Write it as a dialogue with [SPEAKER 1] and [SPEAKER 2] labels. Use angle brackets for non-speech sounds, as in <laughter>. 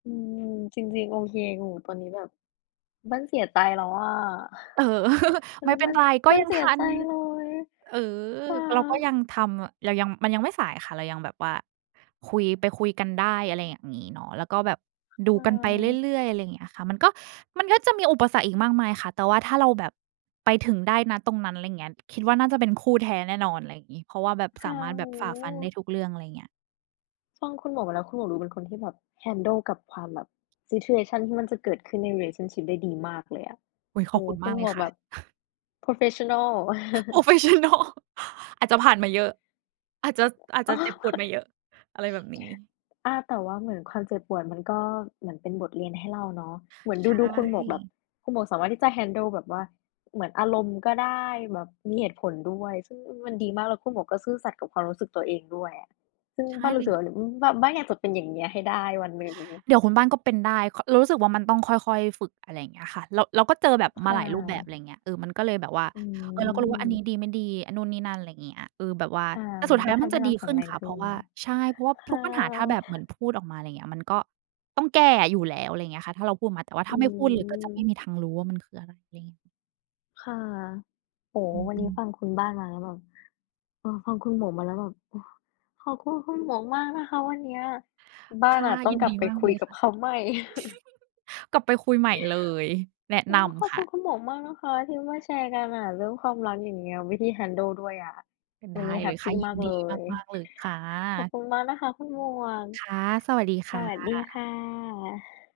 [SPEAKER 1] อืม จริง ๆ โอเค หนูตอนนี้แบบมันเสียใจแล้วอะ
[SPEAKER 2] เออ <chuckles>
[SPEAKER 1] <sighs> ตอน
[SPEAKER 2] ไม
[SPEAKER 1] น
[SPEAKER 2] ่
[SPEAKER 1] ี้
[SPEAKER 2] เป็
[SPEAKER 1] ม
[SPEAKER 2] น
[SPEAKER 1] ัน
[SPEAKER 2] ไร ก็
[SPEAKER 1] มัน
[SPEAKER 2] ยัง
[SPEAKER 1] เสี
[SPEAKER 2] ท
[SPEAKER 1] ย
[SPEAKER 2] ั
[SPEAKER 1] ใ
[SPEAKER 2] น
[SPEAKER 1] จเลย
[SPEAKER 2] เออ
[SPEAKER 1] ค่ะ
[SPEAKER 2] เราก็ยังทำ เรายัง มันยังไม่สายค่ะ เรายังแบบว่าคุย ไปคุยกันได้ อะไรอย่างงี้เนาะ แล้วก็แบบดู
[SPEAKER 1] ค่ะ
[SPEAKER 2] กันไปเรื่อย ๆ อะไรเงี้ยค่ะ มันก็ มันก็จะมีอุปสรรคอีกมากมายค่ะ แต่ว่าถ้าเราแบบไปถึงได้ ณ ตรงนั้น ไรเงี้ย คิดว่าน่าจะเป็นคู่แท้แน่นอน ไรงี้ เพราะว่าแบบ
[SPEAKER 1] ฮ
[SPEAKER 2] สา
[SPEAKER 1] ะ
[SPEAKER 2] มารถแ
[SPEAKER 1] โ
[SPEAKER 2] บ
[SPEAKER 1] อ
[SPEAKER 2] บ
[SPEAKER 1] ้
[SPEAKER 2] ฝ่าฟันได้ทุกเรื่อง อะไรเงี้ย
[SPEAKER 1] ฟังคุณหมวกมาแล้ว คุณหมวกดูเป็นคนที่แบบ handle กับความแบบ situation ที่มันจะเกิดขึ้นใน relationship ได้ดีมากเลยอะ
[SPEAKER 2] อุ๊ย
[SPEAKER 1] โ
[SPEAKER 2] ข
[SPEAKER 1] อ้
[SPEAKER 2] อบ
[SPEAKER 1] โฮ
[SPEAKER 2] คุณ
[SPEAKER 1] ค
[SPEAKER 2] ม
[SPEAKER 1] ุ
[SPEAKER 2] า
[SPEAKER 1] ณ
[SPEAKER 2] กเ
[SPEAKER 1] ห
[SPEAKER 2] ล
[SPEAKER 1] ม
[SPEAKER 2] ย
[SPEAKER 1] วก
[SPEAKER 2] ค่
[SPEAKER 1] แบ
[SPEAKER 2] ะ
[SPEAKER 1] บ
[SPEAKER 2] <chuckles>
[SPEAKER 1] โพรเฟสชันนัล
[SPEAKER 2] โพรเ
[SPEAKER 1] <chuckles>
[SPEAKER 2] ฟสชันนัล <chuckles> อาจจะผ่านมาเยอะ อาจจะ ส อาจ
[SPEAKER 1] อ
[SPEAKER 2] จะ
[SPEAKER 1] ๋อ
[SPEAKER 2] เจ็บปวดมาเยอะ อะไรแบบนี้
[SPEAKER 1] <chuckles> อา แต่ว่าเหมือนความเจ็บปวดมันก็เหมือนเป็นบทเรียนให้เราเนาะ เหมือน
[SPEAKER 2] ใช
[SPEAKER 1] ดู ๆ คุณหมวกแบบ
[SPEAKER 2] ่
[SPEAKER 1] คุณหมวกสามารถที่จะ handle แบบว่า เหมือนอารมณ์ก็ได้ แบบมีเหตุผลด้วย ซึ่ง อือ มันดีมาก แล้วคุณหมวกก็ซื่อสัตย์กับความรู้สึกตัวเองด้วยอะ ซึ่ง
[SPEAKER 2] ใช่
[SPEAKER 1] บ้านร
[SPEAKER 2] เ
[SPEAKER 1] ู
[SPEAKER 2] ล
[SPEAKER 1] ้สึ
[SPEAKER 2] ย
[SPEAKER 1] กว่า ด อืม บ้าน บ้านอยากจะเป็นอย่างเงี้ย ให้ได้วันหนึ่ง
[SPEAKER 2] เดี๋ยวคุณบ้านก็เป็นได้ ค เรารู้สึกว่ามันต้องค่อย ๆ ฝึก อะไรเงี้ยค่ะ เรา เราก็เจอแบบ
[SPEAKER 1] ค
[SPEAKER 2] มา
[SPEAKER 1] ่
[SPEAKER 2] หลายรูปแบบ อะ
[SPEAKER 1] ะ
[SPEAKER 2] ไรเงี้ย เออ มันก็เลยแบบว่า
[SPEAKER 1] อื
[SPEAKER 2] เออ เราก็รู้ว่าอันนี้
[SPEAKER 1] ม
[SPEAKER 2] ดี ไม่ดี อันนู่นนี่นั่น ไรเงี้ย เออ แบบว่า
[SPEAKER 1] ค่ะ
[SPEAKER 2] แต่ส
[SPEAKER 1] ม
[SPEAKER 2] ุ
[SPEAKER 1] ั
[SPEAKER 2] ด
[SPEAKER 1] น
[SPEAKER 2] ท้า
[SPEAKER 1] ก
[SPEAKER 2] ย
[SPEAKER 1] ็
[SPEAKER 2] แล้
[SPEAKER 1] ท
[SPEAKER 2] วมั
[SPEAKER 1] ำ
[SPEAKER 2] น
[SPEAKER 1] ให้
[SPEAKER 2] จะ
[SPEAKER 1] เร
[SPEAKER 2] ดี
[SPEAKER 1] าแข็
[SPEAKER 2] ข
[SPEAKER 1] ง
[SPEAKER 2] ึ้
[SPEAKER 1] แ
[SPEAKER 2] น
[SPEAKER 1] รง
[SPEAKER 2] ค่ะ
[SPEAKER 1] ข
[SPEAKER 2] เพ
[SPEAKER 1] ึ้
[SPEAKER 2] ราะ
[SPEAKER 1] น
[SPEAKER 2] ว่า ใช่ เพราะว่า
[SPEAKER 1] ค
[SPEAKER 2] ทุ
[SPEAKER 1] า
[SPEAKER 2] กปัญหาถ้
[SPEAKER 1] ว
[SPEAKER 2] าแบบเหมือ
[SPEAKER 1] <sighs>
[SPEAKER 2] นพูดออกมา ไรเงี้ย มันก็ต้องแก้อยู่แล้ว อะไรเงี้ยค่ะ ถ้าเราพูดมา แต่ว่า
[SPEAKER 1] อ
[SPEAKER 2] ถ้
[SPEAKER 1] ื
[SPEAKER 2] าไม่พูดเลยก็จะไม
[SPEAKER 1] อ
[SPEAKER 2] ่มีทางรู้ว่ามันคืออะไร ไรเงี้ย
[SPEAKER 1] ค่ะ โอ้โ
[SPEAKER 2] อ
[SPEAKER 1] ฮ
[SPEAKER 2] ื
[SPEAKER 1] วันนี้
[SPEAKER 2] ม
[SPEAKER 1] ฟ
[SPEAKER 2] ๆ
[SPEAKER 1] ังคุณบ้านมาแล้วแบบ เออ ฟังคุณหมวกมาแล้วแบบ โอ้ ขอบคุณคุณหมวกมากนะคะ วันเนี้ยบ้
[SPEAKER 2] ค
[SPEAKER 1] าน
[SPEAKER 2] ่ะ
[SPEAKER 1] อะต้อ
[SPEAKER 2] ย
[SPEAKER 1] ง
[SPEAKER 2] ิน
[SPEAKER 1] กลั
[SPEAKER 2] ดี
[SPEAKER 1] บไป
[SPEAKER 2] มาก
[SPEAKER 1] คุ
[SPEAKER 2] เล
[SPEAKER 1] ย
[SPEAKER 2] ย
[SPEAKER 1] กั
[SPEAKER 2] ค
[SPEAKER 1] บ
[SPEAKER 2] ่ะ
[SPEAKER 1] เขาใหม่ <chuckles>
[SPEAKER 2] <chuckles> กลับไปคุยใหม่เลย
[SPEAKER 1] <inhales>
[SPEAKER 2] แนะ
[SPEAKER 1] อื
[SPEAKER 2] น
[SPEAKER 1] ม ขอบ
[SPEAKER 2] ำค
[SPEAKER 1] ค
[SPEAKER 2] ่
[SPEAKER 1] ุ
[SPEAKER 2] ะ
[SPEAKER 1] ณคุณหมวกมากนะคะที่มาแชร์กันอะ เรื่องความรักอย่างเงี้ย วิธี handle ด้วยอะ
[SPEAKER 2] ไ
[SPEAKER 1] ว
[SPEAKER 2] ด
[SPEAKER 1] ั
[SPEAKER 2] ้
[SPEAKER 1] นนี้แ
[SPEAKER 2] เ
[SPEAKER 1] ฮ
[SPEAKER 2] ลย
[SPEAKER 1] ปป
[SPEAKER 2] ค่ะ
[SPEAKER 1] ี
[SPEAKER 2] ย
[SPEAKER 1] ม
[SPEAKER 2] ิ
[SPEAKER 1] า
[SPEAKER 2] น
[SPEAKER 1] ก
[SPEAKER 2] ด
[SPEAKER 1] เ
[SPEAKER 2] ี
[SPEAKER 1] ลย
[SPEAKER 2] มาก ๆ เลยค่
[SPEAKER 1] ขอบ
[SPEAKER 2] ะ
[SPEAKER 1] คุณมากนะคะคุณหมวก
[SPEAKER 2] ค่ะ สวัสดี ค
[SPEAKER 1] ส
[SPEAKER 2] ่
[SPEAKER 1] วัสดี
[SPEAKER 2] ะ
[SPEAKER 1] ค่ะ <exhales>